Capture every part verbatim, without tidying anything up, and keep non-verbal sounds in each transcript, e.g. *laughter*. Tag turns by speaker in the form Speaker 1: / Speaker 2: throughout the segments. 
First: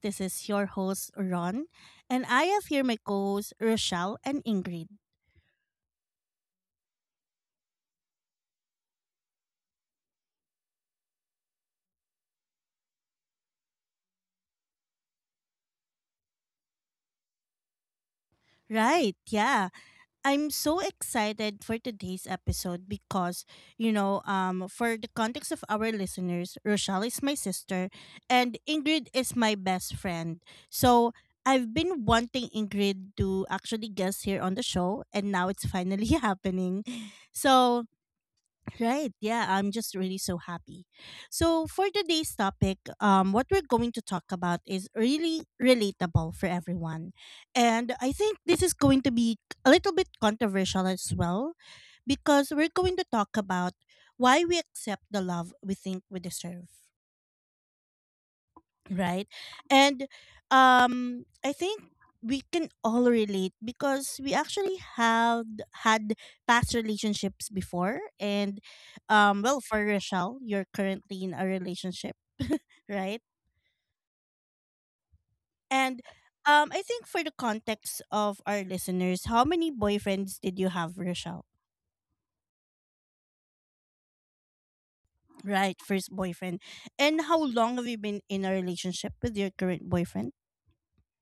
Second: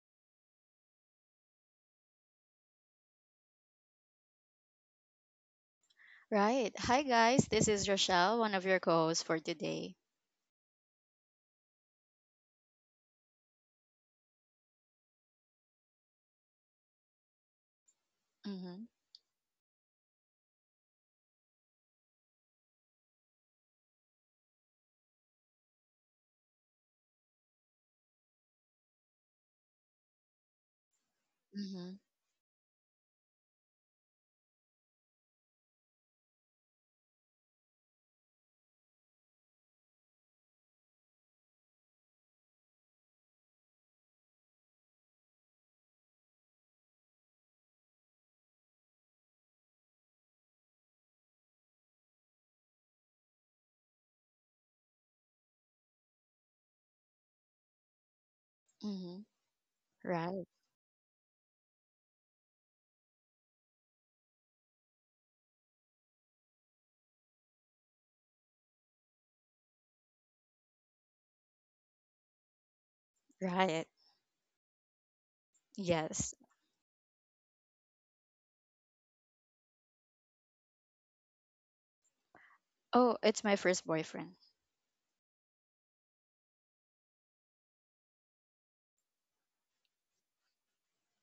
Speaker 1: This is your host, Ron, and I have here my co hosts, Rochelle and Ingrid.
Speaker 2: Right. Hi, guys. This is Rochelle, one of your co hosts for today. Mm-hmm.
Speaker 1: Right, yeah. I'm so excited for today's episode because, you know, um, for the context of our listeners, Rochelle is my sister and Ingrid is my best friend. So I've
Speaker 2: Mm-hmm.
Speaker 1: been wanting Ingrid to actually guest here on the show, and now it's finally *laughs* happening. So Right. Yeah, I'm just really so happy. So for today's topic, um, what we're going to talk about is really relatable for everyone. And I think this is going to be a little bit controversial as well because we're going to talk about why we accept the love we think we deserve,
Speaker 2: Mm-hmm.
Speaker 1: right. and
Speaker 2: Right.
Speaker 1: um i think we can all relate because we actually have had past relationships before. And um well, for Rochelle, you're currently in a relationship, right.
Speaker 2: Right.
Speaker 1: And
Speaker 2: Yes.
Speaker 1: um i think, for the context of our listeners, how many boyfriends did you have, Rochelle?
Speaker 2: Oh, it's my first boyfriend.
Speaker 1: Right, first boyfriend. And how long have you been in a relationship with your current boyfriend?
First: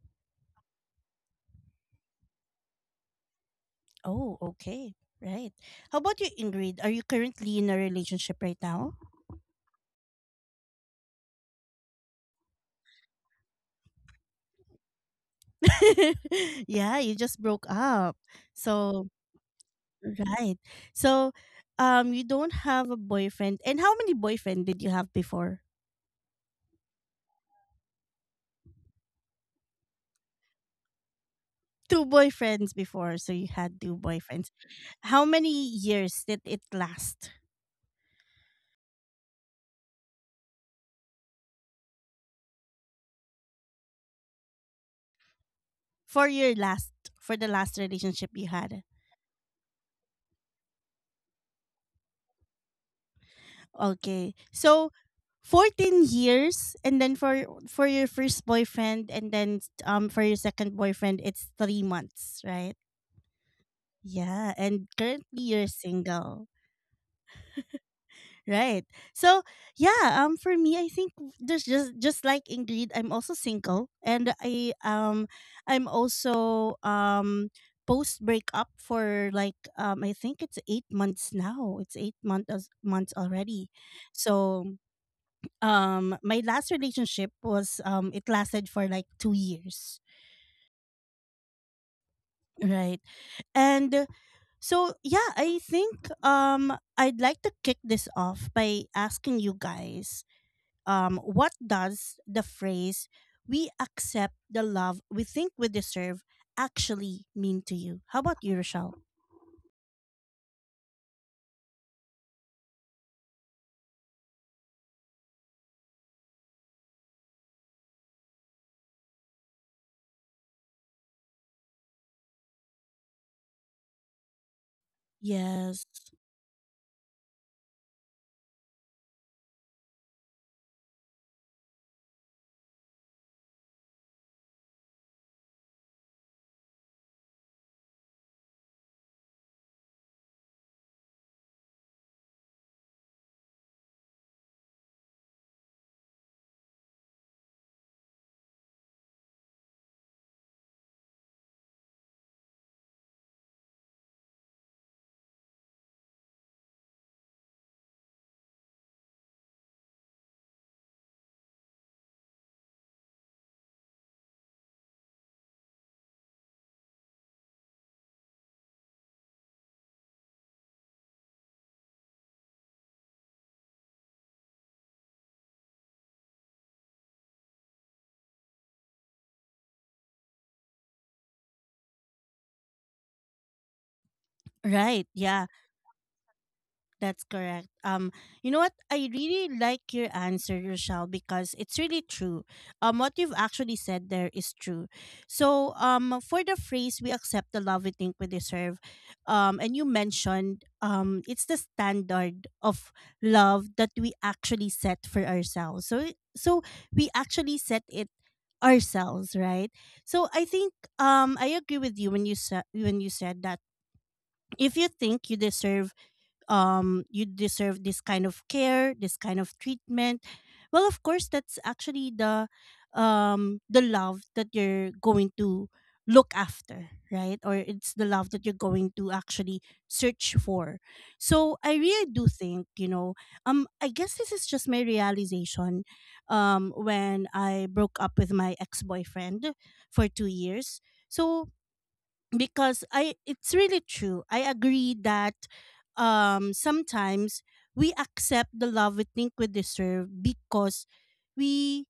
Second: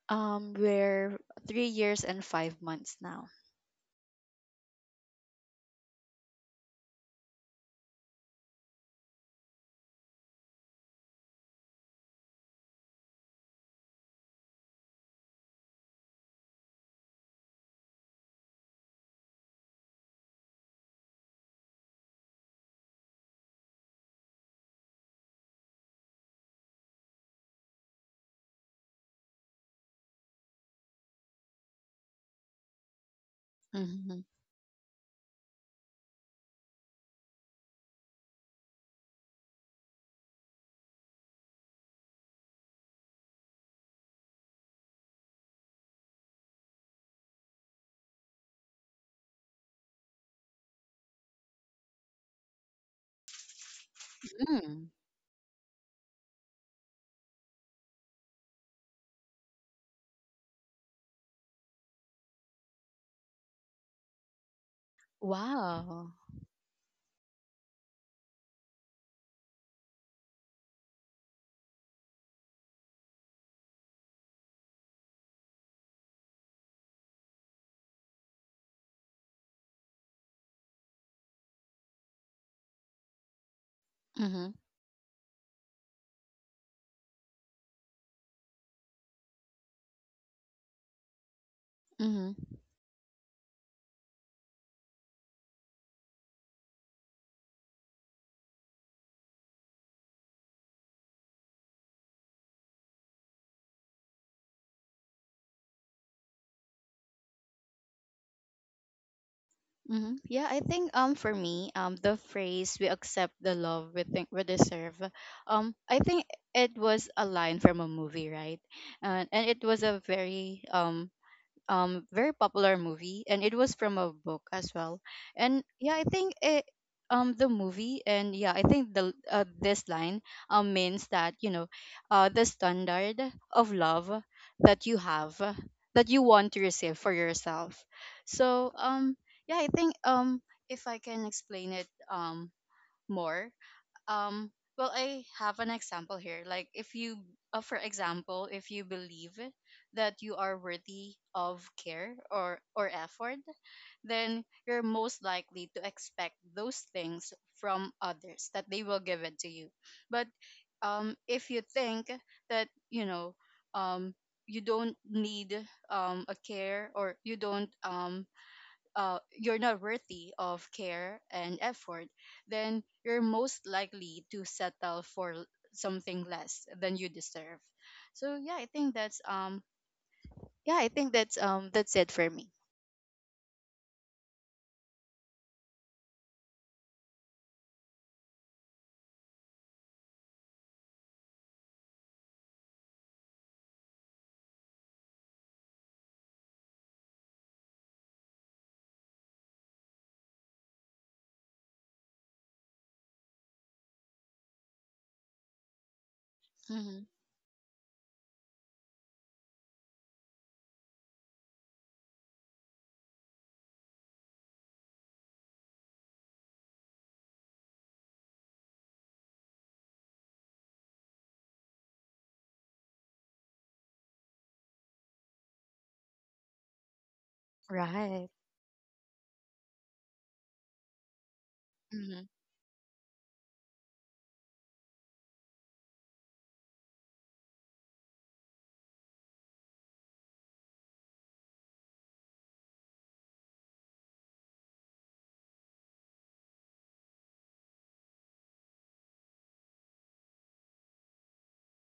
Speaker 2: Um, we're three years and five months now.
Speaker 1: Oh, okay. Right. How about you, Ingrid? Are you currently in a relationship right now? *laughs* Yeah, you just broke up. So, right. So, um you don't have a boyfriend. And how many boyfriend did you have before? Two boyfriends before, so you had two
Speaker 2: Mm-hmm.
Speaker 1: boyfriends. How many years did it last? For your last for the last relationship you had? Okay.
Speaker 2: Mm.
Speaker 1: So fourteen years, and then for for your first boyfriend, and then um for your second boyfriend it's three months, right? Yeah, and currently you're
Speaker 2: Wow.
Speaker 1: single. Right. So, yeah, um for me I think there's just just like Ingrid, I'm also single, and I um I'm also um post breakup for like um I think it's eight months now. It's eight months months already.
Speaker 2: Mm-hmm.
Speaker 1: So, um my last relationship was, um it lasted for like two years,
Speaker 2: Mm-hmm.
Speaker 1: right. And uh, so yeah, i think um i'd like to kick this off by asking you guys, um, what does the phrase "we accept the love we think we deserve" actually mean to you? How about you, Rochelle?
Speaker 2: Mm-hmm. Yeah, I think um for me um the phrase we accept the love we think we deserve, um I think it was a line from a movie, right? And and it was a very um um very popular movie, and it was from a book as well. And
Speaker 1: Yes.
Speaker 2: yeah, I think it um the movie. And yeah, I think the uh, this line um means that, you know, uh the standard of love that you have, uh, that you want to receive for yourself. So um yeah, I think um if I can explain it um more, um well, I have an example here. Like if you uh, for example, if you believe that you are worthy of care or or effort, then you're most likely to expect those things from others, that they will give it to you. But um if you think that, you know, um you don't need um a care, or you don't um uh, you're not worthy of care and effort, then you're most likely to settle for l- something less than you deserve. So yeah, I think that's um yeah, I think that's um that's it for me.
Speaker 1: Right. Yeah. That's correct. Um, you know what? I really like your answer, Rochelle, because it's really true. Um, what you've actually said there is true. So, um, for the phrase "we accept the love we think we deserve," um, and you mentioned, um, it's the standard of love that we actually set for ourselves. So, it- so
Speaker 2: Hmm.
Speaker 1: we actually set it ourselves, right? So, I think, um, I agree with you when you said when you said that if you think you deserve, um you deserve this kind of care, this kind of treatment, well of course that's actually the um the love that you're going to look after, right, or it's the
Speaker 2: Right.
Speaker 1: love that you're going to actually search for. So i really
Speaker 2: Hmm.
Speaker 1: do think, you know, um i guess this is just my realization um when I broke up with my ex-boyfriend for two years. So because I, it's really true. I agree that um sometimes we accept the love we think we deserve because we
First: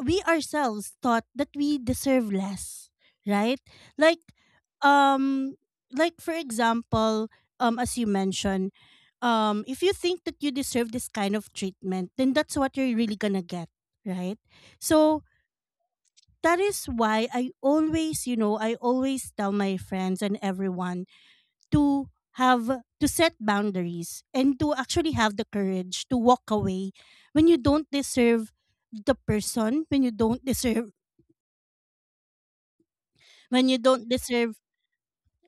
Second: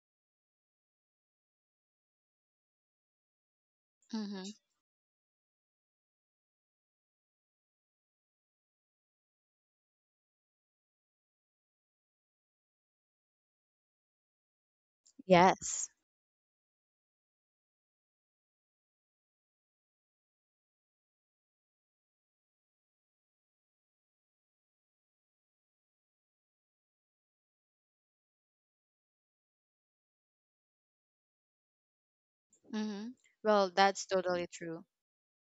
Speaker 1: we ourselves thought that we deserve less, right? Like
Speaker 2: Hmm.
Speaker 1: um like for example, um as you mentioned, um if you think that you deserve this kind of treatment, then that's what you're really gonna get, right? So
Speaker 2: Yes.
Speaker 1: that is why I always, you know, I always tell my friends and everyone to have to set boundaries and to actually have the courage to walk away when you don't deserve the person, when you don't deserve
Speaker 2: Hmm.
Speaker 1: when
Speaker 2: Well,
Speaker 1: you
Speaker 2: that's
Speaker 1: don't
Speaker 2: totally
Speaker 1: deserve
Speaker 2: true.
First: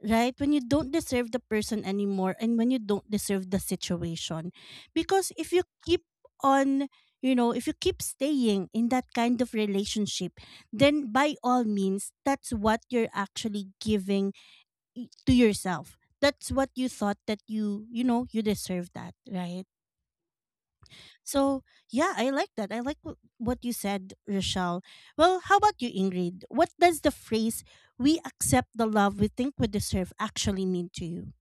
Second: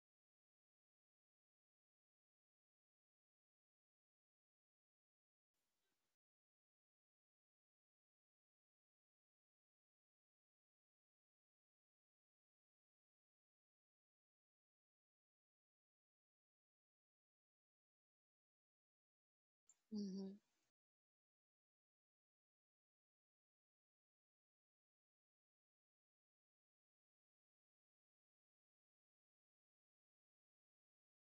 Speaker 1: right? When you don't deserve the person anymore, and when you don't deserve the situation. Because if you keep on, you know, if you keep staying in that kind of relationship, then by all means, that's what you're actually giving i- to yourself. That's what you thought that you, you know, you deserve that, right?
Speaker 2: Hmm.
Speaker 1: So, yeah, I like that. I like wh- what you said, Rochelle. Well, how about you, Ingrid? What does the phrase "we accept the love we think we deserve" actually mean to you?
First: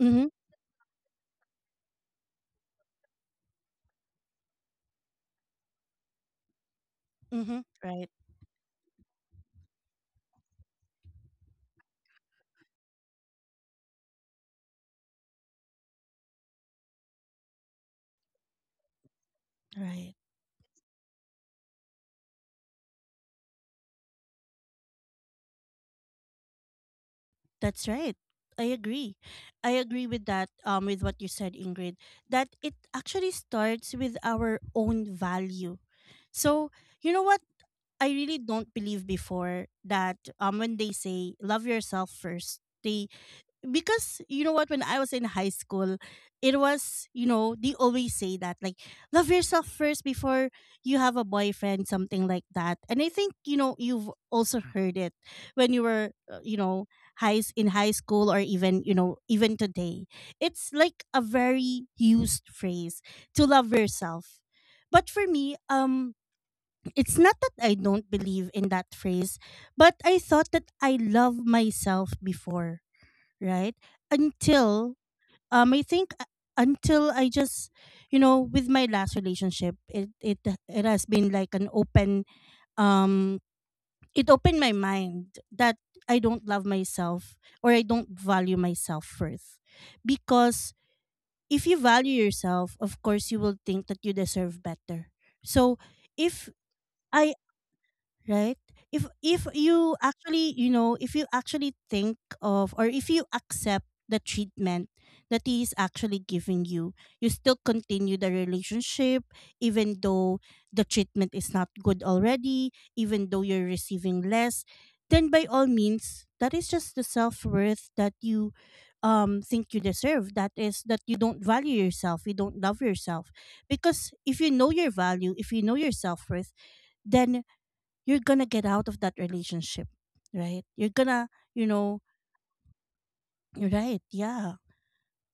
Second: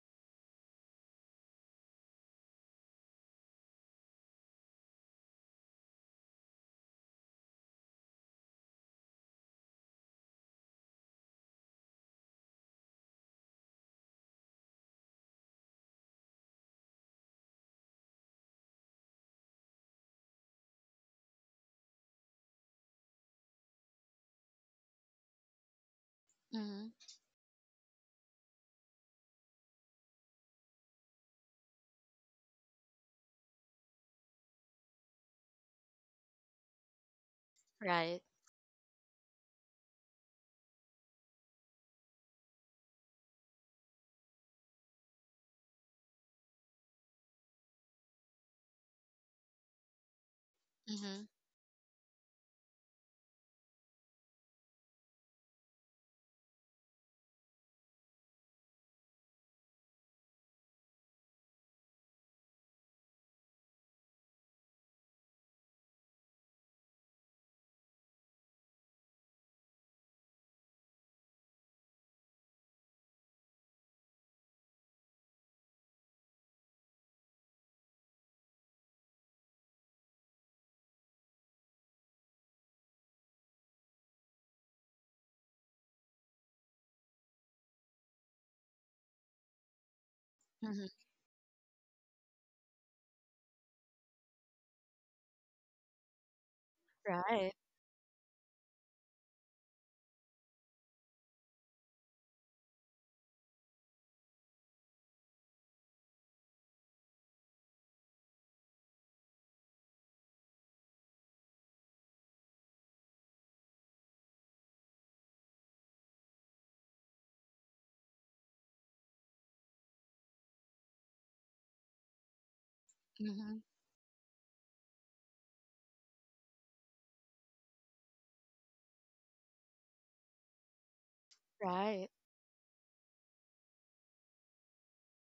Speaker 1: Mm-hmm. Mm-hmm. Right. Right.
Speaker 2: Hmm.
Speaker 1: That's right. I agree. I agree with that, um, with what you said, Ingrid, that it actually starts with our own value. So, you know what? I
Speaker 2: Right.
Speaker 1: really don't believe before that, um, when they say love yourself first, they because you know what, when I was in high school it was, you know, they always say that like love yourself first before you have a
Speaker 2: Hmm.
Speaker 1: boyfriend, something like that. And I think, you know, you've also heard it when you were, uh, you know, high in high school, or even, you know, even today, it's like a very used phrase to love yourself. But for me, um it's not that I don't believe in that phrase, but I thought that I love myself before, right? Until um I think uh, until I just you know, with my last relationship, it it it has been like an open um it opened my mind that I don't love myself, or I don't value myself first, because
Speaker 2: Hmm.
Speaker 1: if you value yourself, of course you will think that you deserve better. So if I
Speaker 2: Right.
Speaker 1: right, if if you actually, you know, if you actually think of, or if you accept the treatment that he is actually giving you, you still continue the relationship, even though the treatment is not good already, even though you're receiving less, then by all means, that is just the self-worth that you um think you deserve, that is, that you don't value yourself, you don't love yourself.
Speaker 2: Hmm.
Speaker 1: Because if you know your value, if you know your self-worth, then you're gonna get out of that relationship, right? You're gonna, you know,
Speaker 2: Right.
Speaker 1: right? Yeah.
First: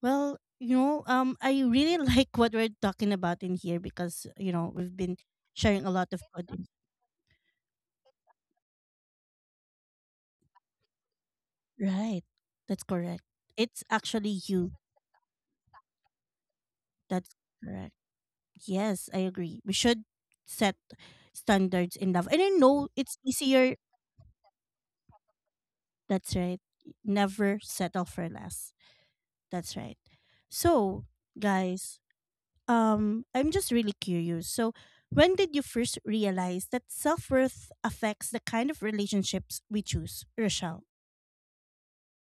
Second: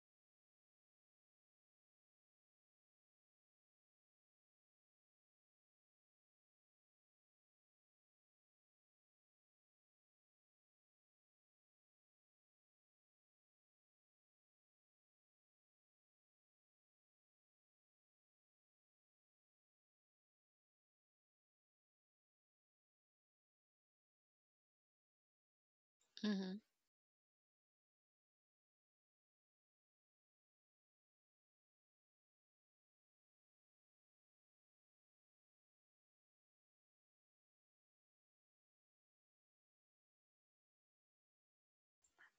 Speaker 1: Well, you know, um, I really *laughs* like what we're talking about in here because, you know, we've been sharing a lot of good. in- Right. That's correct. It's actually you. That's correct. Yes, I agree. We should set standards in love, and I know it's easier. That's
Speaker 2: Hmm.
Speaker 1: right. Never settle for less. That's right. So, guys, um I'm just really curious. So, when did you first realize that self-worth affects the kind of relationships we choose, Rochelle?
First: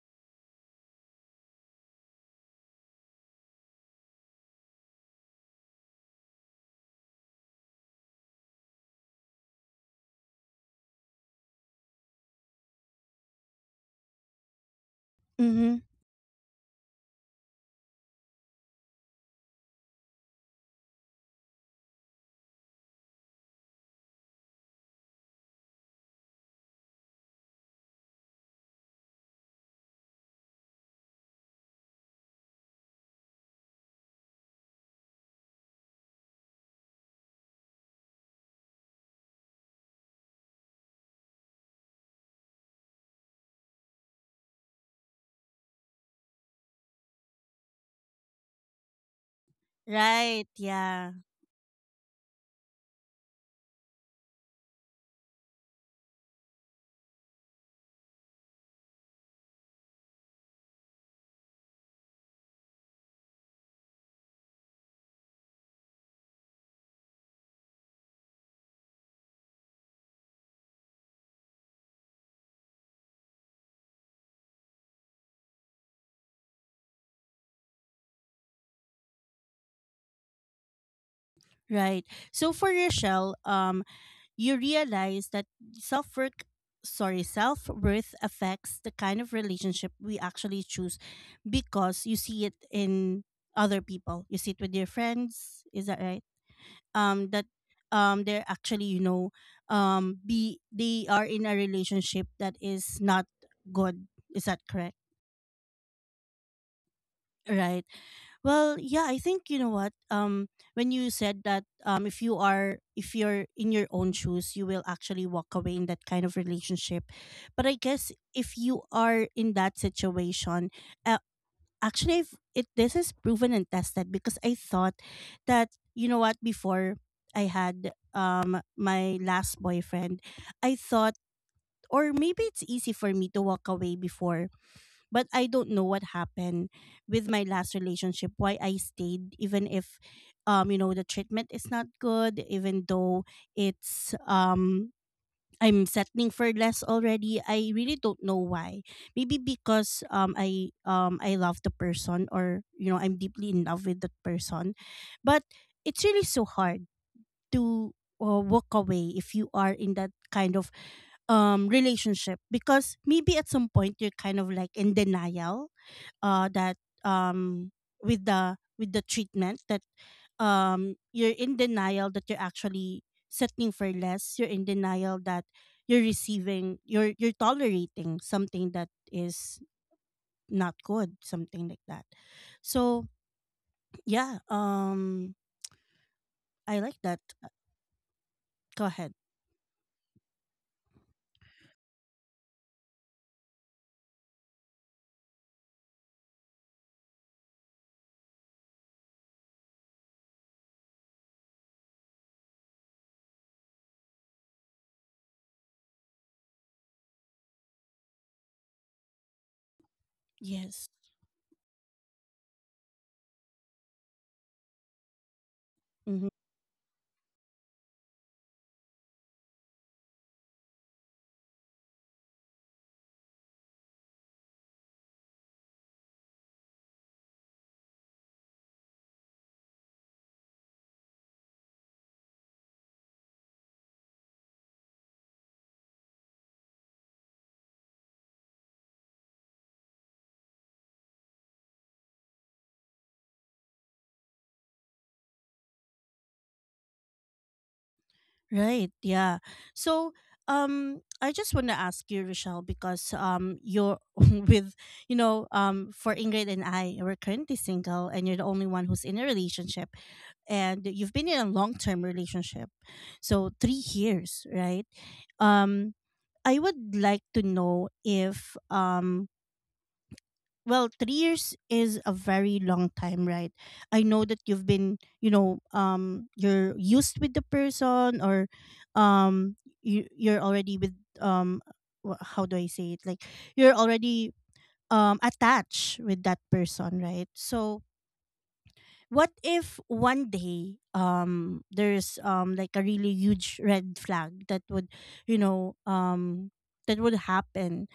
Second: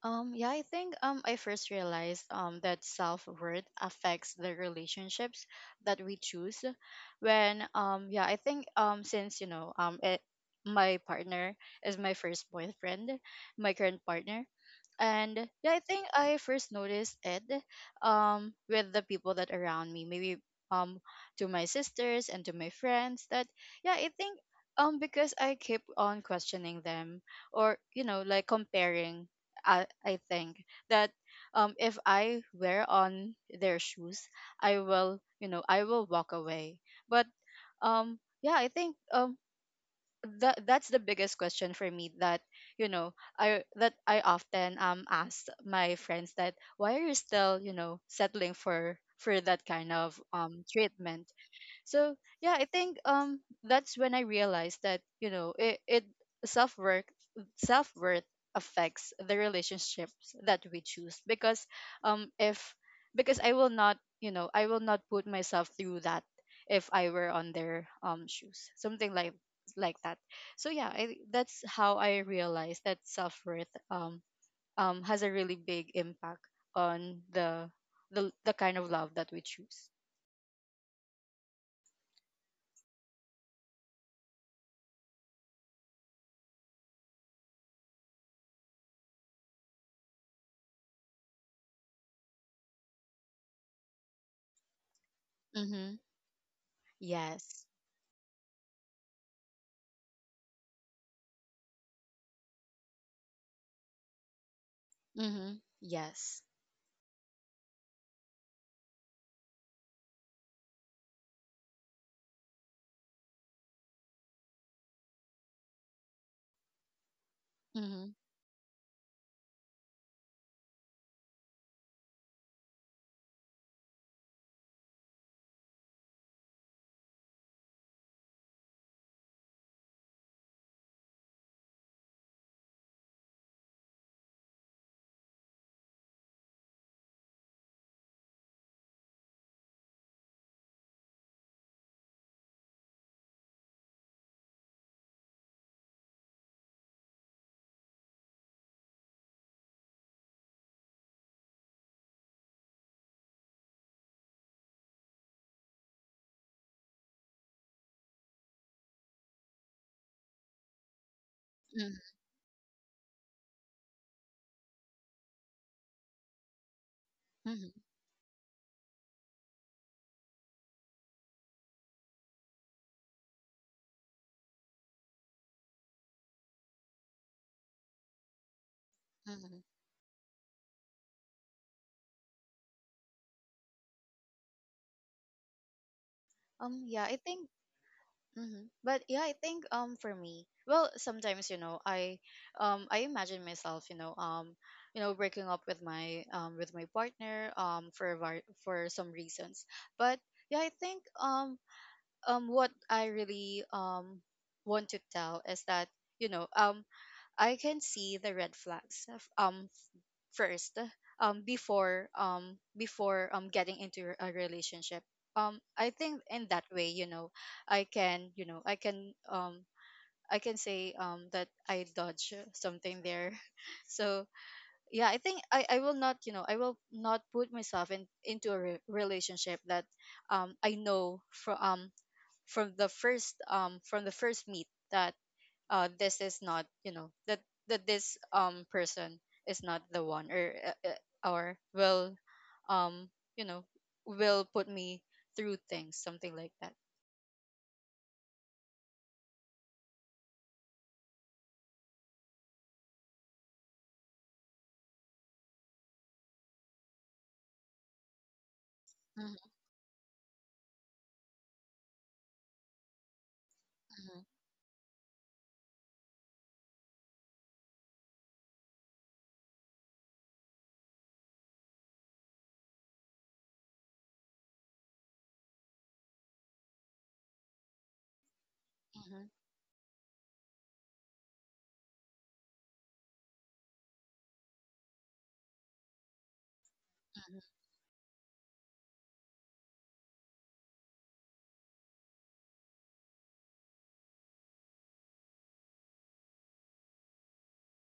Speaker 2: Um, yeah, I think um I first realized um that self-worth affects the relationships that we choose when um yeah, I think um since you know um it, my partner is my first boyfriend, my current partner. And yeah, I
Speaker 1: Mhm.
Speaker 2: think I first noticed it um with the people that around me, maybe um to my sisters and to my friends. That yeah, I think um because I keep on questioning them, or you know, like comparing. I, I think that um if I wear on their shoes, I will, you know, I will walk away. But um yeah, I think um that that's the biggest question for me, that you know, I that I often um ask my friends, that why are you still, you know, settling for for that kind of
Speaker 1: Right,
Speaker 2: um
Speaker 1: yeah.
Speaker 2: treatment? So yeah, I think um that's when I realized that, you know, it, it self-work self-worth affects the relationships that we choose. Because um if because I will not, you know, I will not put myself through that if I were on their um shoes, something like like that. So yeah, I, that's how I realized that self-worth um um has a really big impact on the the, the kind of love that we choose.
Speaker 1: Right. So for Rochelle, um you realize that self-worth sorry, self-worth affects the kind of relationship we actually choose because you see it in other people. You see it with your friends, is
Speaker 2: Mm-hmm.
Speaker 1: that right? Um that
Speaker 2: Yes.
Speaker 1: um they're actually, you know, um be they are in a relationship that is not good, is that correct,
Speaker 2: Mm-hmm. Yes.
Speaker 1: right? Well yeah, I think, you know what, um when you said that, um if you are, if you're in your own shoes, you will actually walk away in that kind of relationship. But I
Speaker 2: Mm-hmm.
Speaker 1: guess if you are in that situation, uh actually I've, it, this is proven and tested because I thought that, you know what, before I had um my last boyfriend, I thought, or maybe it's easy for me to walk away before, but I don't know what happened with my last relationship, why I stayed, even if um you know, the treatment is not good, even though it's um I'm settling for less already. I really don't know why. Maybe because um I um I love the person, or you know, I'm deeply in love with that person, but it's really so hard to, uh, walk away if you are in that kind of um
Speaker 2: Mm-hmm.
Speaker 1: relationship, because maybe at some point you're kind of like in denial, uh that um
Speaker 2: Mm-hmm.
Speaker 1: with the with the treatment that um you're in denial that you're actually settling for less, you're in denial that you're receiving you're you're tolerating something that is
Speaker 2: Mm-hmm.
Speaker 1: not good, something like that. So yeah, um
Speaker 2: Um.
Speaker 1: i
Speaker 2: Yeah.
Speaker 1: like
Speaker 2: I
Speaker 1: that.
Speaker 2: think.
Speaker 1: Uh,
Speaker 2: Mm-hmm.
Speaker 1: go
Speaker 2: But
Speaker 1: ahead.
Speaker 2: yeah, I think. Um. For me, well, sometimes you know, I, um, I imagine myself, you know, um, you know, breaking up with my, um, with my partner, um, for a var- for some reasons. But yeah, I think. Um. Um. What I really um want to tell is that, you know, um I can see the red flags um first,
Speaker 1: Yes.
Speaker 2: um before um before um getting into a relationship. um I think in that way, you know, I can, you know, I can um I can say um that I dodge something there. *laughs* So yeah, I think i i will not, you know, I will not put myself in into a re- relationship that um I know from um from the first, um from the first meet, that uh this is not, you know, that that this um person is not the one. Or uh, uh, or will um you know, will put me through things, something like that.
Speaker 1: Right. Yeah. So, um, I just want to ask you, Rochelle, because um, you're *laughs* with, you know, um, for Ingrid and I, we're currently single, and you're the only one who's in a
Speaker 2: Mhm,
Speaker 1: relationship, and you've been in a long-term relationship, so three
Speaker 2: mhm,
Speaker 1: years, right? Um, I would like to know if, um, well, three years is a very long time, right? I know that you've been, you know, um, you're used with the person, or
Speaker 2: mhm,
Speaker 1: um, you you're already with um, wha- how do I say it? Like you're already um attached with that person, right?
Speaker 2: mhm,
Speaker 1: So what if one day um there's um like a really huge red flag that would, you know, um that would happen?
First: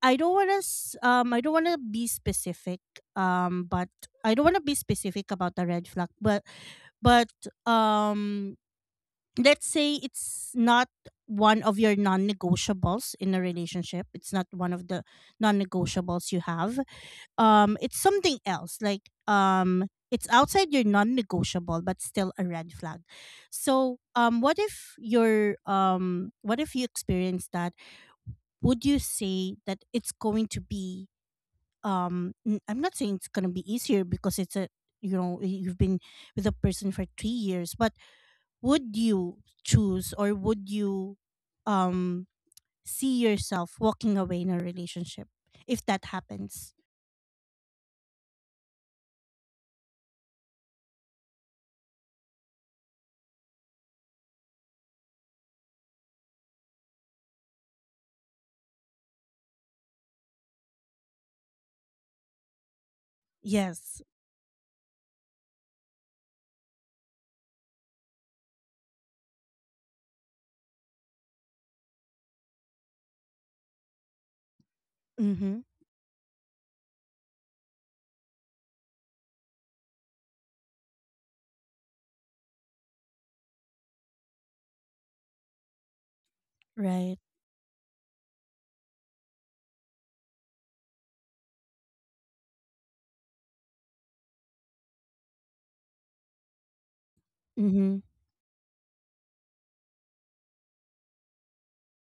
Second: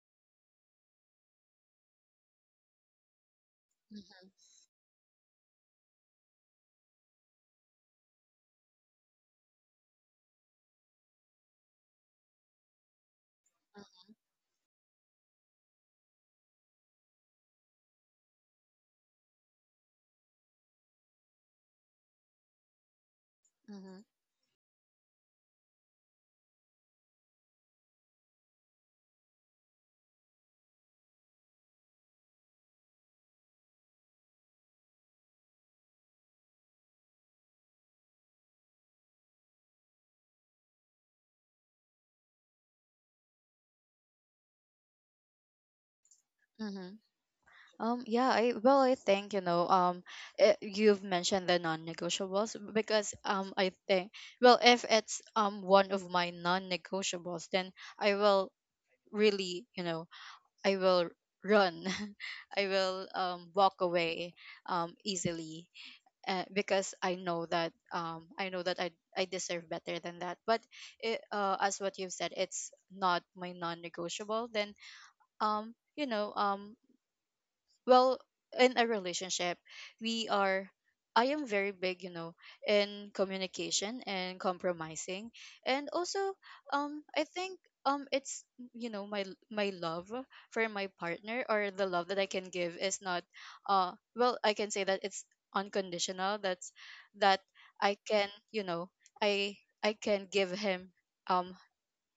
Speaker 1: I don't want to um I don't want to be specific, um but
Speaker 2: mhm,
Speaker 1: I don't want to be specific about the red flag but but um let's say it's not one of your non-negotiables in a relationship, it's not one of the non-negotiables you have. Um it's something else, like um it's outside your non-negotiable but still a red flag. So
Speaker 2: mhm,
Speaker 1: um what if your um what if you experience that? Would you say that it's going to be um n- I'm not saying it's going to be easier because it's a, you know y- you've been with a person for three years, but would you choose, or would you, um see yourself walking away in a relationship if that happens?
Speaker 2: mhm. Um, yeah, I, well, I think you know, um, eh, you've mentioned the non-negotiables, because um, I think, well, if it's um one of my non-negotiables, then I will really, you know, I will run. *laughs* I will um, walk
Speaker 1: Yes.
Speaker 2: away um, easily, uh, because I know that um, I know that I, I deserve better than that. But it, uh, as what you've said, it's not my non-negotiable. Then
Speaker 1: Mhm.
Speaker 2: um, you know, um, well, in a relationship we are, I am very big, you know, in communication and compromising. And also um
Speaker 1: Right.
Speaker 2: I think um it's you know, my my love for my partner, or the love that I can give, is not, uh well, I can say that it's unconditional. That's that i
Speaker 1: Mhm.
Speaker 2: can, you know, i i can give him um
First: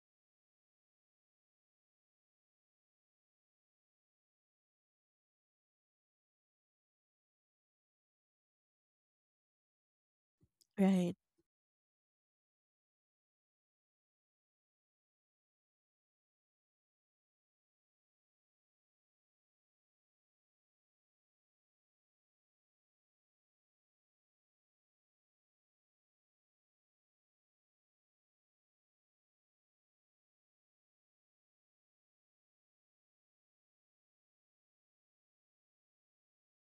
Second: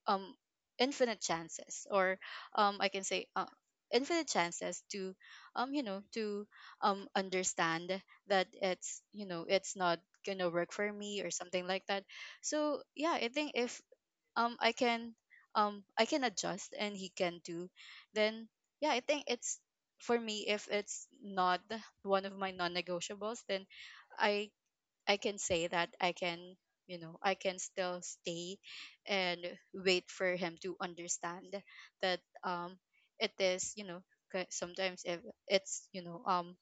Speaker 2: um infinite chances, or um i can say, uh, infinite chances to um you know, to um understand that it's, you know, it's not gonna work for
Speaker 1: Right.
Speaker 2: me, or something like that. So yeah, I think if um i can um i can adjust and he can too, then yeah, I think it's, for me, if it's not one of my non-negotiables, then i I can say that I can, you know, I can still stay and wait for him to understand that um it is, you know, ki- sometimes if it's, you know, um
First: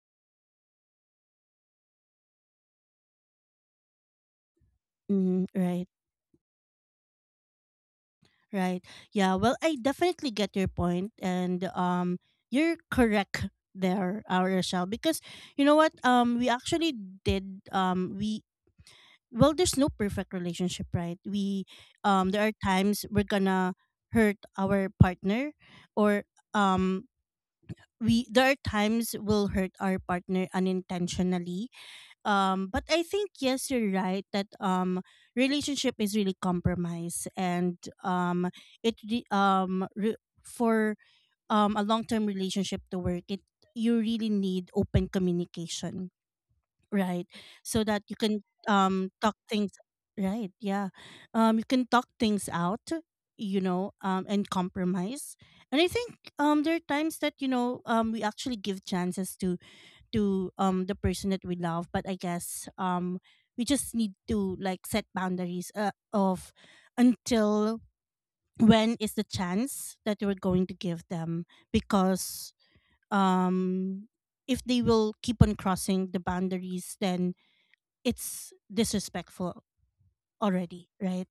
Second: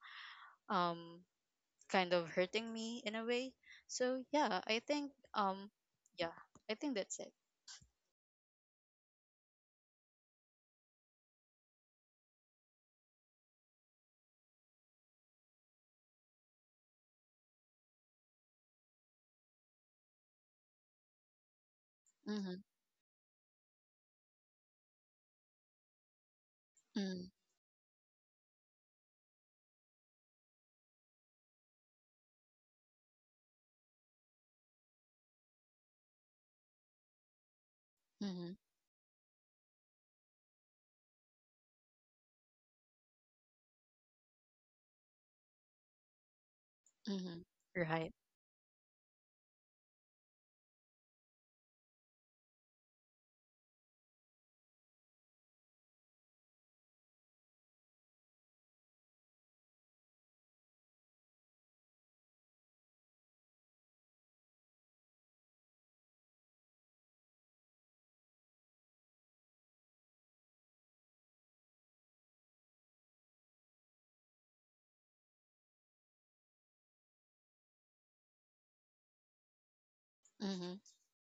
Speaker 2: um kind of hurting me in a way. So yeah, I think
Speaker 1: Mhm.
Speaker 2: um
Speaker 1: Right.
Speaker 2: yeah, I think that's it.
Speaker 1: Right, yeah. Well, I definitely get your point, and um you're correct there, uh, Rochelle, because you know what, um we actually did, um we well, there's no perfect relationship, right? we um There are
Speaker 2: Mhm.
Speaker 1: times we're gonna hurt our partner, or um
Speaker 2: Mhm.
Speaker 1: we there are times we'll hurt our partner unintentionally. Um but I think yes, you're right that um relationship is really compromise, and um
Speaker 2: Mhm.
Speaker 1: it re- um re- for um a long-term relationship to work, it you really need open communication, right?
Speaker 2: Mhm.
Speaker 1: So that
Speaker 2: Right.
Speaker 1: you can um talk things, right, yeah, um you can talk things out, you know, um and compromise. And I think um there are times that, you know, um we actually give chances to to um the person that we love, but I guess um we just need to, like, set boundaries, uh, of until when is the chance that we're going to give them. Because um if they will keep on crossing the boundaries, then it's disrespectful
Speaker 2: Mhm.
Speaker 1: already, right?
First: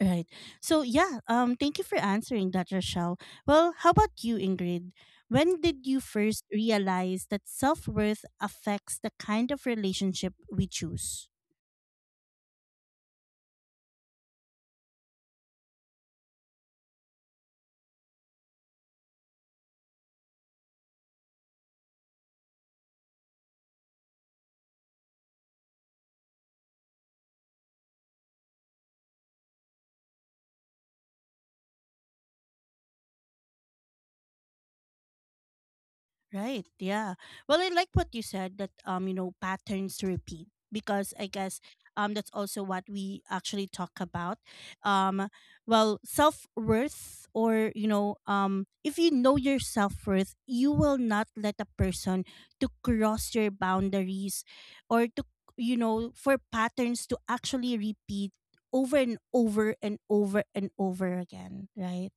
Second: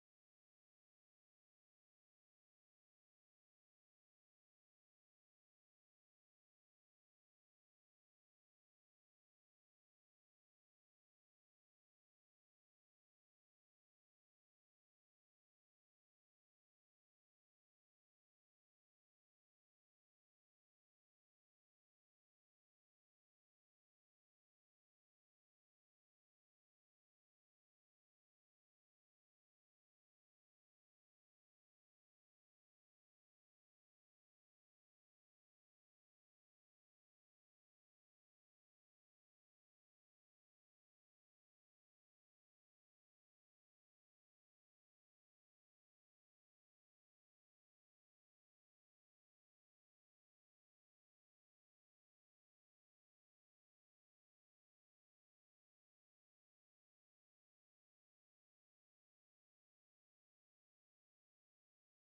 Speaker 1: Right. So yeah, um thank you for answering that, Rochelle. Well, how about you, Ingrid? When did you first realize that self-worth affects the kind of relationship we choose? Right. Yeah. Well, I like what you said that, um you know, patterns repeat, because I guess um that's also what we actually talk about. Um well, self-worth, or, you know, um if you know your self-worth, you will not let a person to cross your boundaries, or to, you know, for patterns to actually repeat over and over and over and over again, right?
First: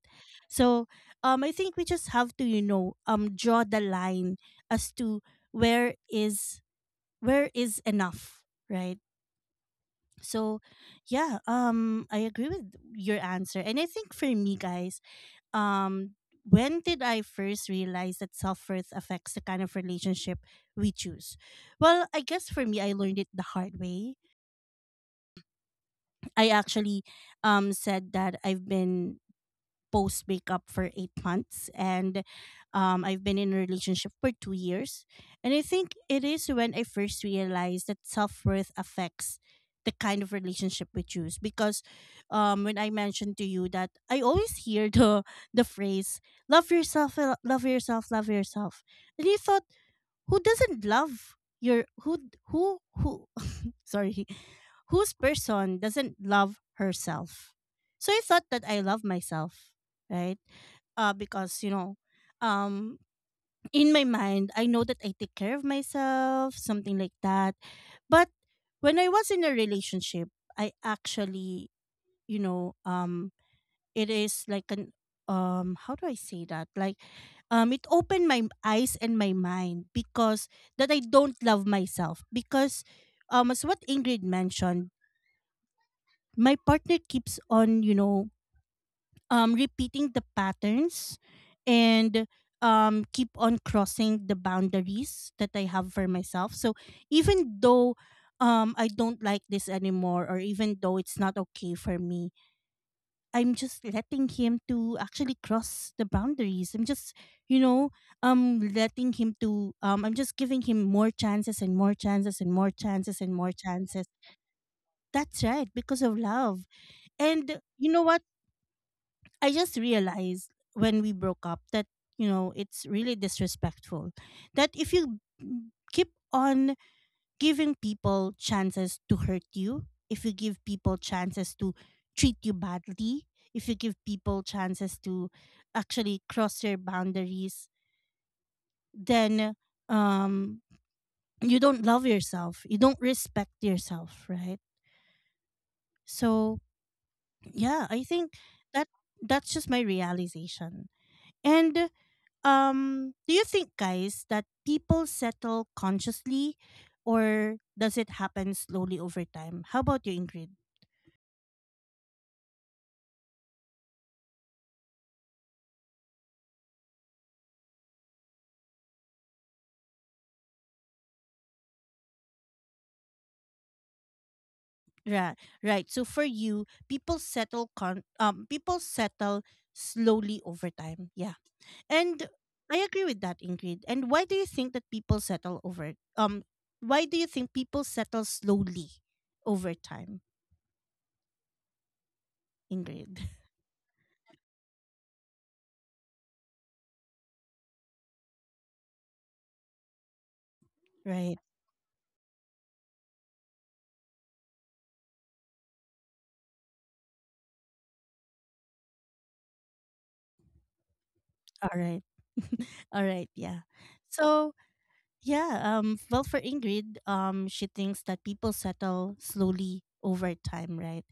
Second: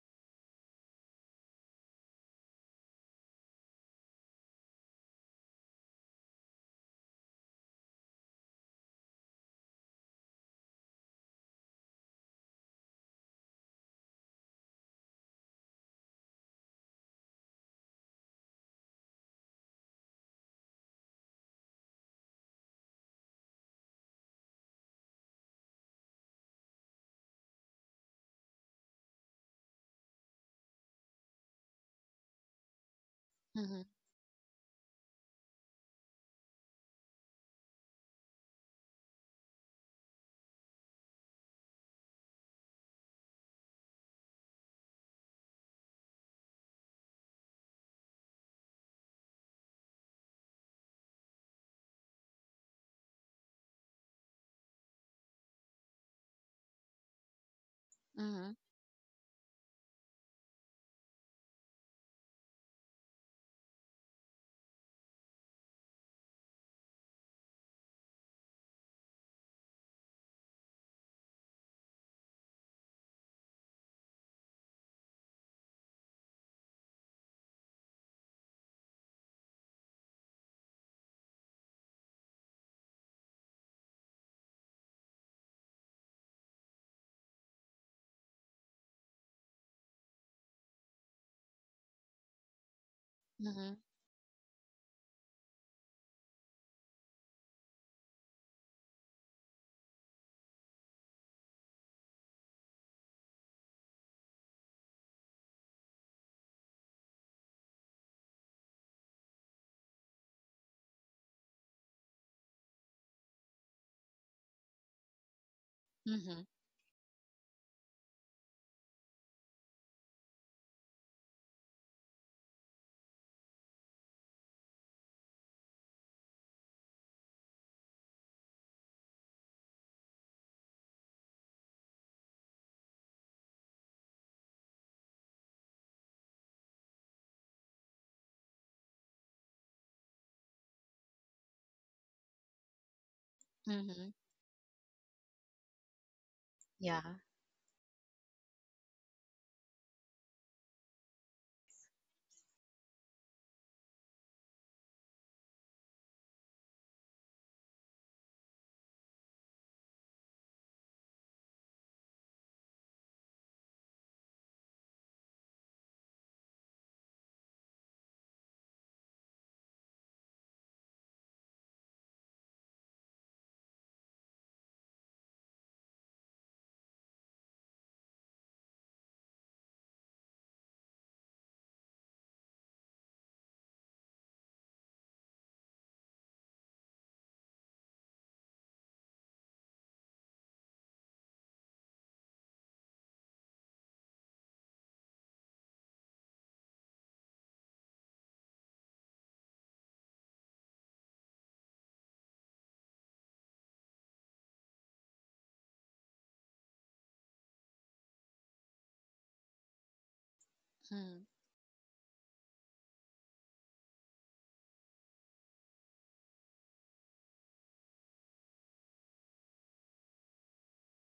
Speaker 1: So um I think we just have to, you know, um draw the line as to where is, where is enough, right? So yeah, um I agree with your answer. And I think, for me, guys, um when did I first realize that self worth affects the kind of relationship we choose? Well, I guess for me, I learned it the hard way. I actually um, said that I've been post breakup for eight months, and um, I've been in a
Speaker 2: Mhm.
Speaker 1: relationship for two years. And I think it is when I first realized that self worth affects the kind of relationship we choose. Because um, when I mentioned to you that I always hear the the phrase, "Love yourself, uh, love yourself, love yourself," and you thought, who doesn't love your, who who who sorry, whose person doesn't love herself? So I thought
Speaker 2: Mhm.
Speaker 1: that I love myself, right? Uh, because, you know, um, in my mind, I know that I take care of myself, something like that. But when I was in a relationship, I actually, you know, um, it is like an, um, how do I say that? Like, um, it opened my eyes and my mind, because that I don't love myself, because um, as what Ingrid mentioned, my partner keeps on, you know, um repeating the patterns, and um keep on
Speaker 2: Mhm.
Speaker 1: crossing the boundaries that I have for myself. So even though um I don't like this anymore, or even though it's not okay for me, I'm just letting him to actually cross the boundaries. I'm just, you know, um letting him to um I'm just giving him more chances, and more chances, and more chances, and more chances. That's right, because of
Speaker 2: Mhm.
Speaker 1: love. And you know what? I just realized when we broke up that, you know, it's really disrespectful that if you keep on giving people chances to hurt you, if you give people chances to treat you badly, if you give people chances to actually cross your boundaries, then um you don't love yourself. You don't respect
Speaker 2: Mhm.
Speaker 1: yourself, right? So
Speaker 2: Yeah.
Speaker 1: yeah, I think that, that's just my realization. And Um, do you think, guys, that people settle consciously, or does it happen slowly over time? How about you, Ingrid? Right, right. So, for you, people settle con um people settle slowly over time. Yeah, and I agree with that, Ingrid. And why do you think that people settle over, um why do you think people settle slowly over time, Ingrid? *laughs* Right. All right. *laughs* All right. Yeah. So, yeah, um well, for Ingrid, um she thinks that people settle slowly over time, right?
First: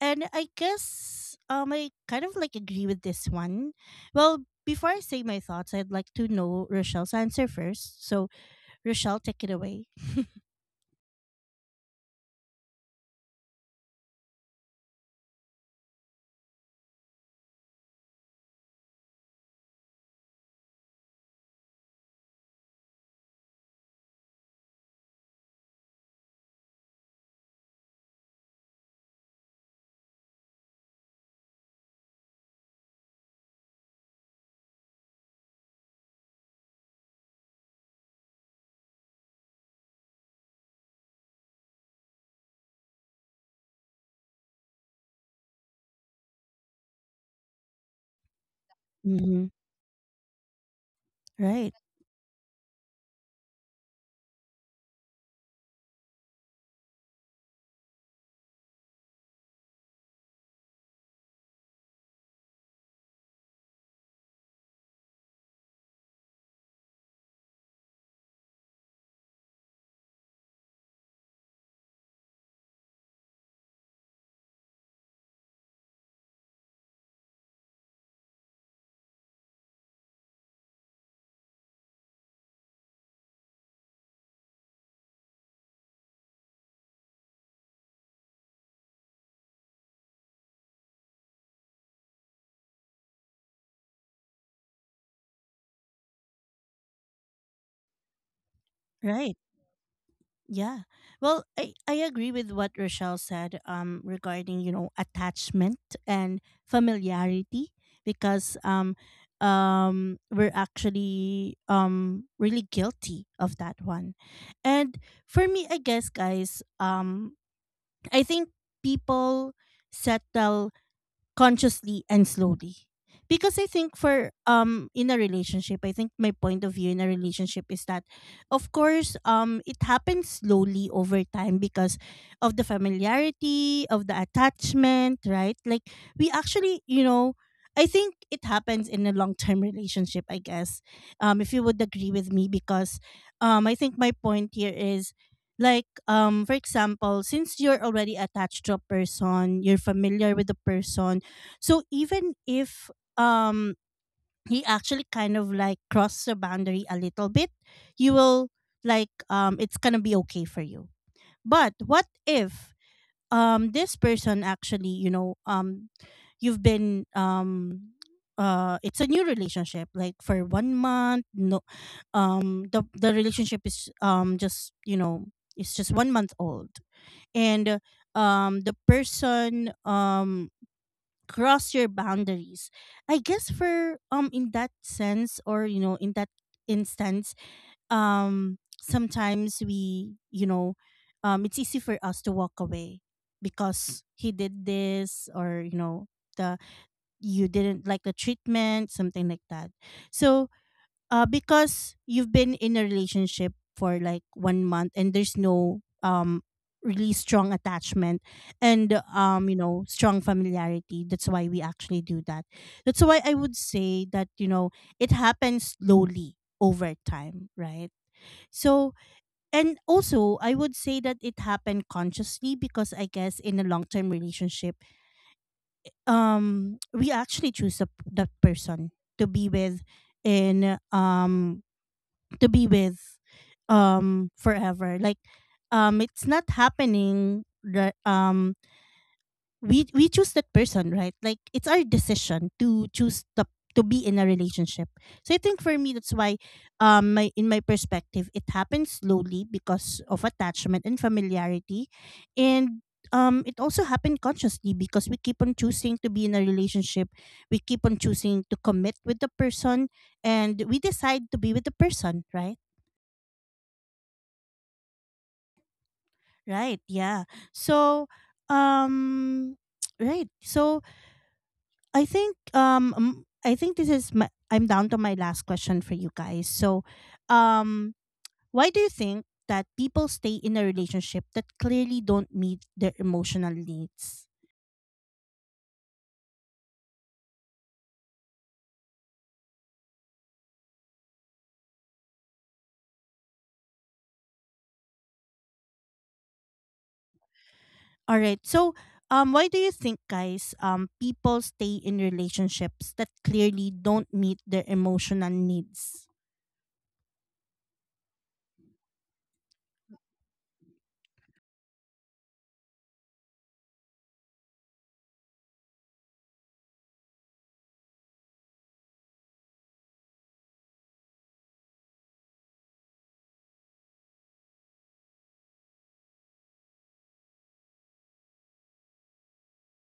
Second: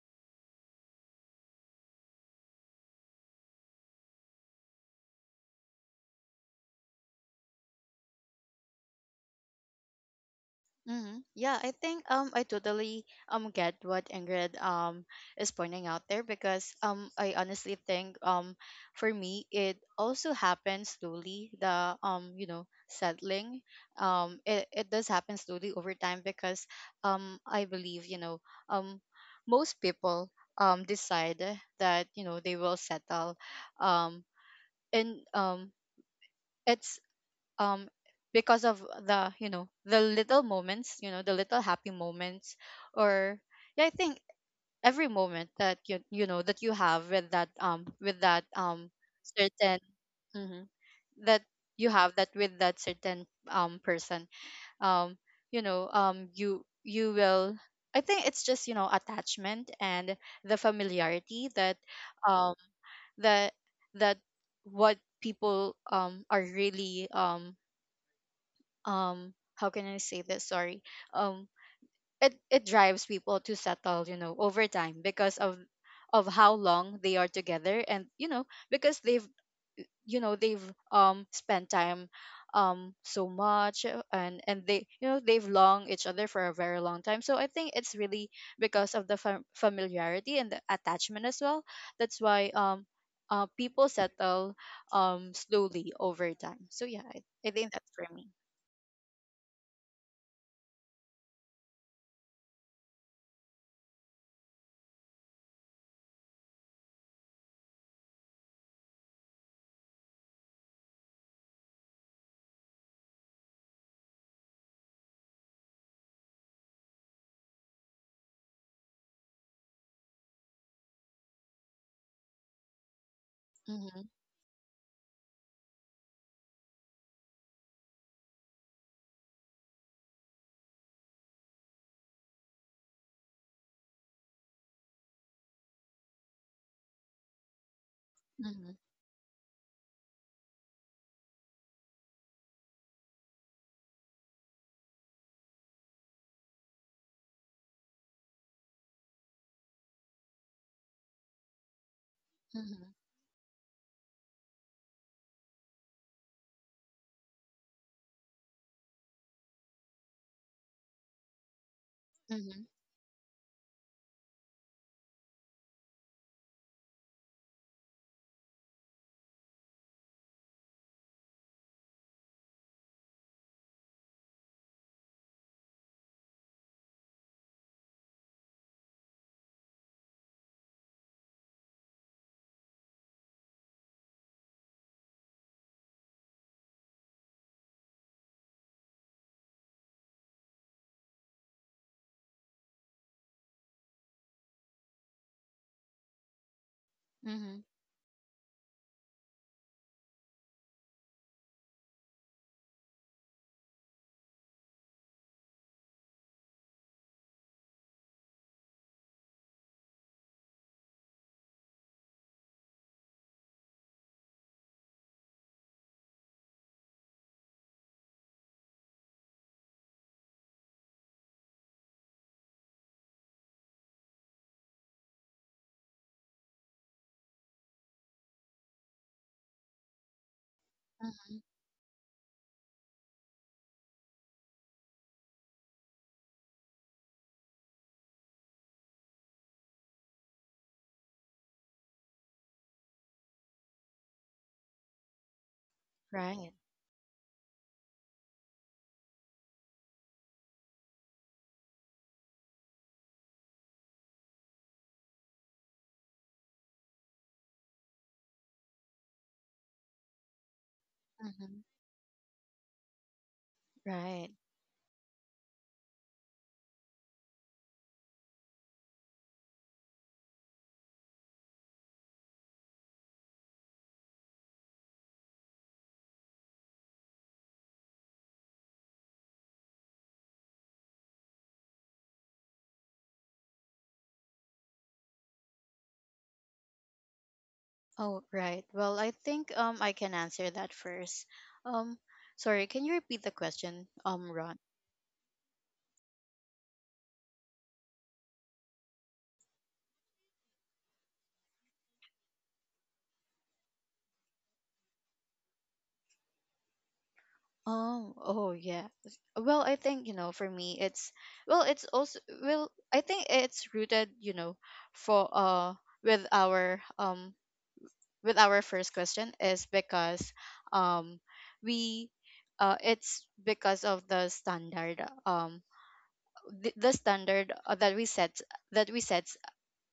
Speaker 1: And I guess um I kind of like agree with this one. Well, before I say my thoughts, I'd like to know Rochelle's answer first. So, Rochelle, take it away. *laughs*
Speaker 2: Mm-hmm. Yeah, I think um I totally um get what Ingrid um is pointing out there, because um I honestly think um for me it also happens slowly. The um you know, settling, um it, it does happen slowly over time, because um I believe, you know, um most people um decide that, you know, they will settle um and um it's um because of the, you know, the little moments, you know, the little happy moments, or yeah, I think every moment that you you know, that you have with that um with that um
Speaker 1: Mhm.
Speaker 2: certain, hmm, that
Speaker 1: Right.
Speaker 2: you have that with that certain um person. um you know, um you you will, I think it's just, you know, attachment and the familiarity that um that that what people um are really um um how can I say this? Sorry. Um it, it drives people to settle, you know, over time, because of of how long they are together. And you know, because they've you know, they've um spent time um so much, uh, and and they, you know, they've long each other for a very long time. So I think it's really because of the fam- familiarity and the attachment as well. That's why um uh, people settle um slowly over time. So yeah, i, I think that's for me.
Speaker 1: Right. Yeah. Well, I, I agree with what Rochelle said um regarding, you know, attachment and familiarity, because um um we're actually um really guilty of that one. And for me, I guess, guys, um I think people settle consciously and slowly, because I think
Speaker 2: Mhm,
Speaker 1: for, um in a relationship, I think my point of view in a relationship is that, of course, um it happens slowly over time because of the familiarity, of the attachment, right? Like, we actually, you know, I think it
Speaker 2: mhm,
Speaker 1: happens in a long term *laughs* relationship, I guess, um if you would agree with me, because um I think my point here is, like, um for example, since you're already attached to a person, you're familiar with the person, so even
Speaker 2: mhm,
Speaker 1: if um he actually kind of like crossed the boundary a little bit, you will, like, um it's gonna be okay for you. But what
Speaker 2: mhm,
Speaker 1: if um this person actually, you know, um you've been um uh it's a new relationship, like, for one month, no, um the the relationship is, um just, you know, it's just one month old. And uh, um the person um cross your boundaries, I guess for, um in that sense, or, you know, in that instance, um sometimes we, you know, um it's easy for us to walk away, because he did this, or, you know, the you
Speaker 2: mhm,
Speaker 1: didn't like the treatment, something like that. So uh, because you've been in a relationship for like one month, and there's no um really strong attachment, and um you know, strong familiarity. That's why we actually do that. That's why I would say that, you know, it happens slowly over time, right? So, and also I would say that it happened consciously, because I guess in a long term relationship, um we actually choose the, the person to be with in
Speaker 2: mhm.
Speaker 1: um to be with um forever. Like, um it's not happening that, um we we choose that person, right? Like, it's our decision to choose the to be in a relationship. So I think for me, that's why
Speaker 2: Right.
Speaker 1: um my, in my perspective, it happens slowly because of attachment and familiarity, and um it also happened consciously, because we keep on choosing to be in a relationship, we keep on choosing to commit with the person, and we decide to be
Speaker 2: Mhm.
Speaker 1: with the person, right?
Speaker 2: Right.
Speaker 1: Right, yeah. So um *tsk* right. So I think um um, I think this is my, I'm down to my last question for you guys. So um why do you think that people stay in a relationship that clearly don't meet their emotional needs?
Speaker 2: Oh, right. Well, I think um I can answer that first. Um sorry, can you repeat the question, Um Ron?
Speaker 1: All right. So um why do you think, guys, um people stay in relationships that clearly don't meet their emotional needs?
Speaker 2: Um oh yeah. Well, I think, you know, for me it's well, it's also, well, I think it's rooted, you know, for uh with our um with our first question. Is because um we uh it's because of the standard, um the, the standard, uh, that we set, that we set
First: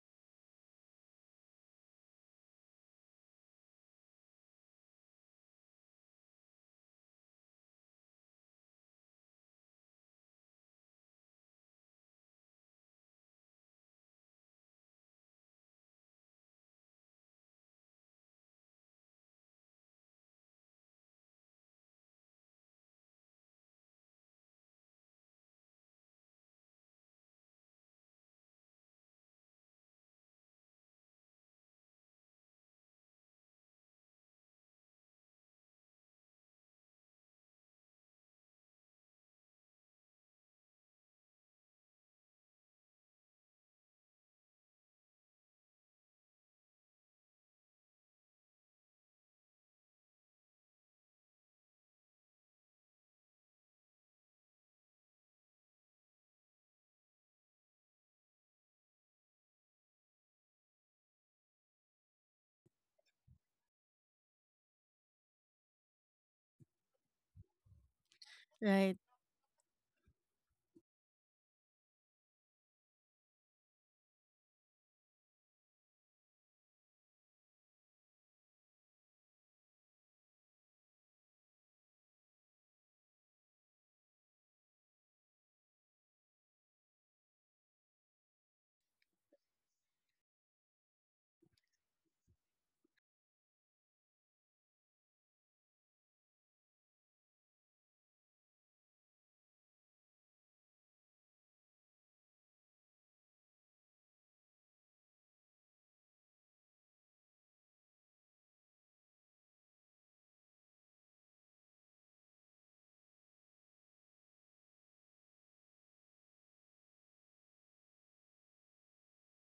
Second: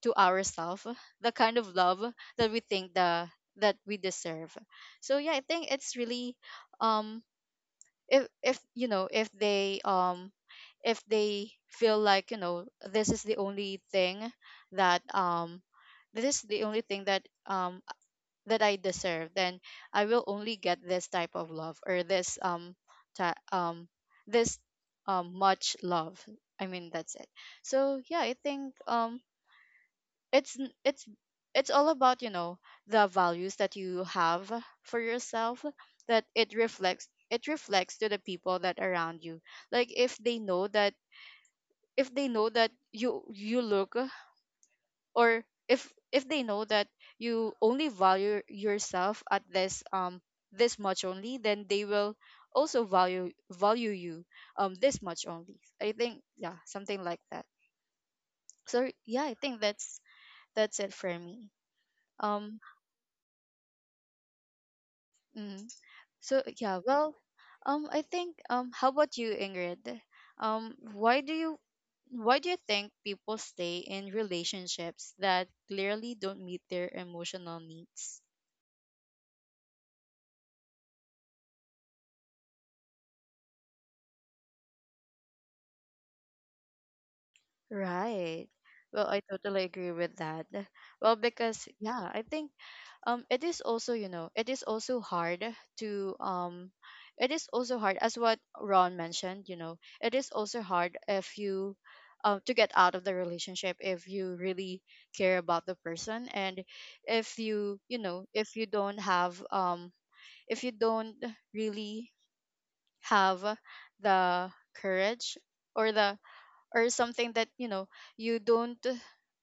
Speaker 2: to ourselves, the kind of love that we think, the that we deserve. So yeah, I think it's really, um if if you know, if they um if they feel like, you know, this is the only thing that, um this is the only thing that, um that I deserve, then I will only get this type of love, or this um ta- um this um much love, I mean, that's it. So yeah, I think um it's n- it's it's all about, you know, the values that you have for yourself, that it reflects, it reflects to the people that around you. Like if they know that, if they know that you you look, or if if they know that you only value yourself at this um this much only, then they will also value value you um this much only, I think. Yeah, something like that. So yeah, I think that's that's it for me. um mm, So yeah, well, um, I think um, how
Speaker 1: Right.
Speaker 2: about you, Ingrid? Um, why do you, why do you think people stay in relationships that clearly don't meet their emotional needs? Right. Well, I totally agree with that. Well, because yeah, I think um it is also, you know, it is also hard to um it is also hard, as what Ron mentioned, you know, it is also hard if you um to get out of the relationship, if you really care about the person. And if you, you know, if you don't have um if you don't really have the courage, or the, or something that, you know, you don't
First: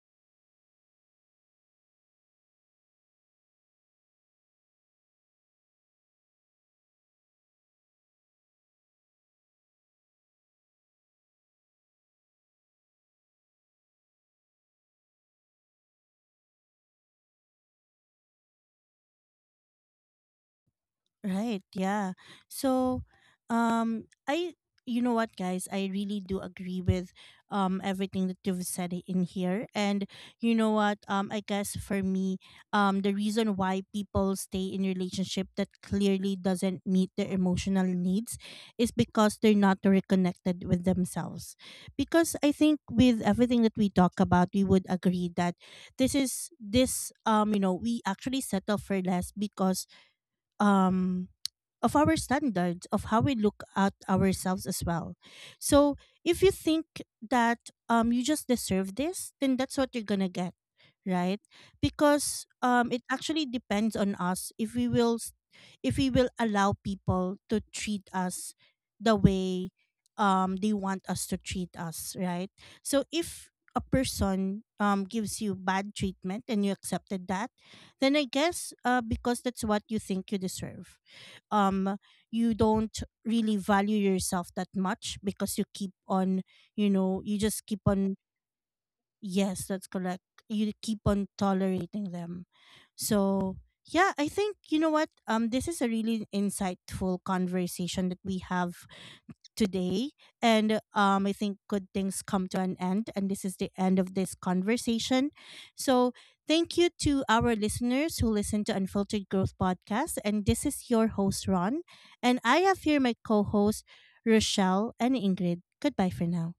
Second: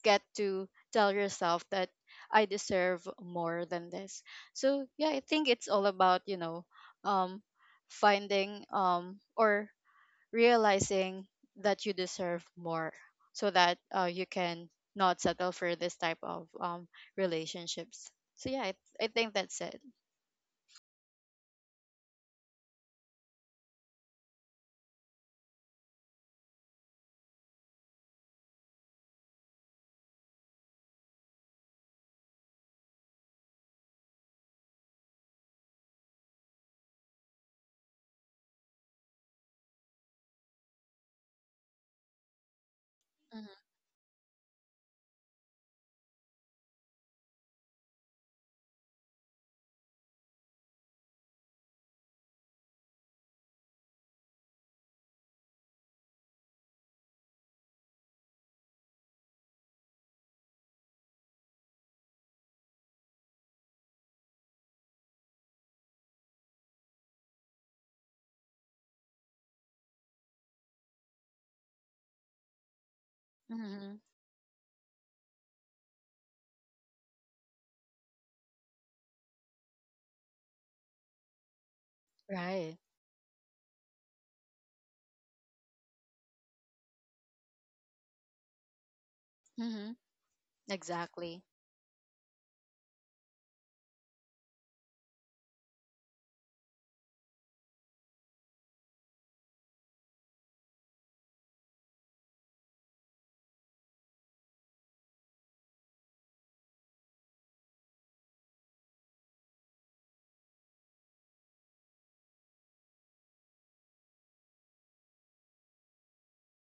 Speaker 2: get to tell yourself that I deserve more than this. So yeah, I think it's all about, you know, um finding, um or realizing that you deserve more, so that, uh, you can not settle for this type of um relationships. So yeah, i, I think that's it.
Speaker 1: Right. Yeah. So, um, I you know what, guys, I really do agree with um everything that you've said in here. And you know what, um, I guess for me, um, the reason why people stay in relationship that clearly doesn't meet their emotional needs is because they're not reconnected with themselves. Because I think, with
Speaker 2: Hmm.
Speaker 1: everything that we talk about, we would agree that this is this um you know, we actually settle for less because um of our standards, of how we look at ourselves as well. So if you think that um you just deserve this, then that's what you're gonna get, right? Because um it actually depends on us if we will s- if we will allow people to treat us the way um they want us to treat us, right? So if a
Speaker 2: Hmm.
Speaker 1: person um gives you bad treatment, and you accepted that, then I guess, uh because that's what you think you deserve. um you
Speaker 2: Right.
Speaker 1: don't really value yourself that much, because you keep on, you know, you just keep on, yes, that's
Speaker 2: Hmm.
Speaker 1: correct, you keep on
Speaker 2: Exactly.
Speaker 1: tolerating them. So yeah, I think, you know what, um this is a really insightful conversation that we have today. And um, I think good things come to an end. And this is the end of this conversation. So thank you to our listeners who listen to Unfiltered Growth Podcast. And this is your host, Ron. And I have here my co host, Rochelle and Ingrid. Goodbye for now.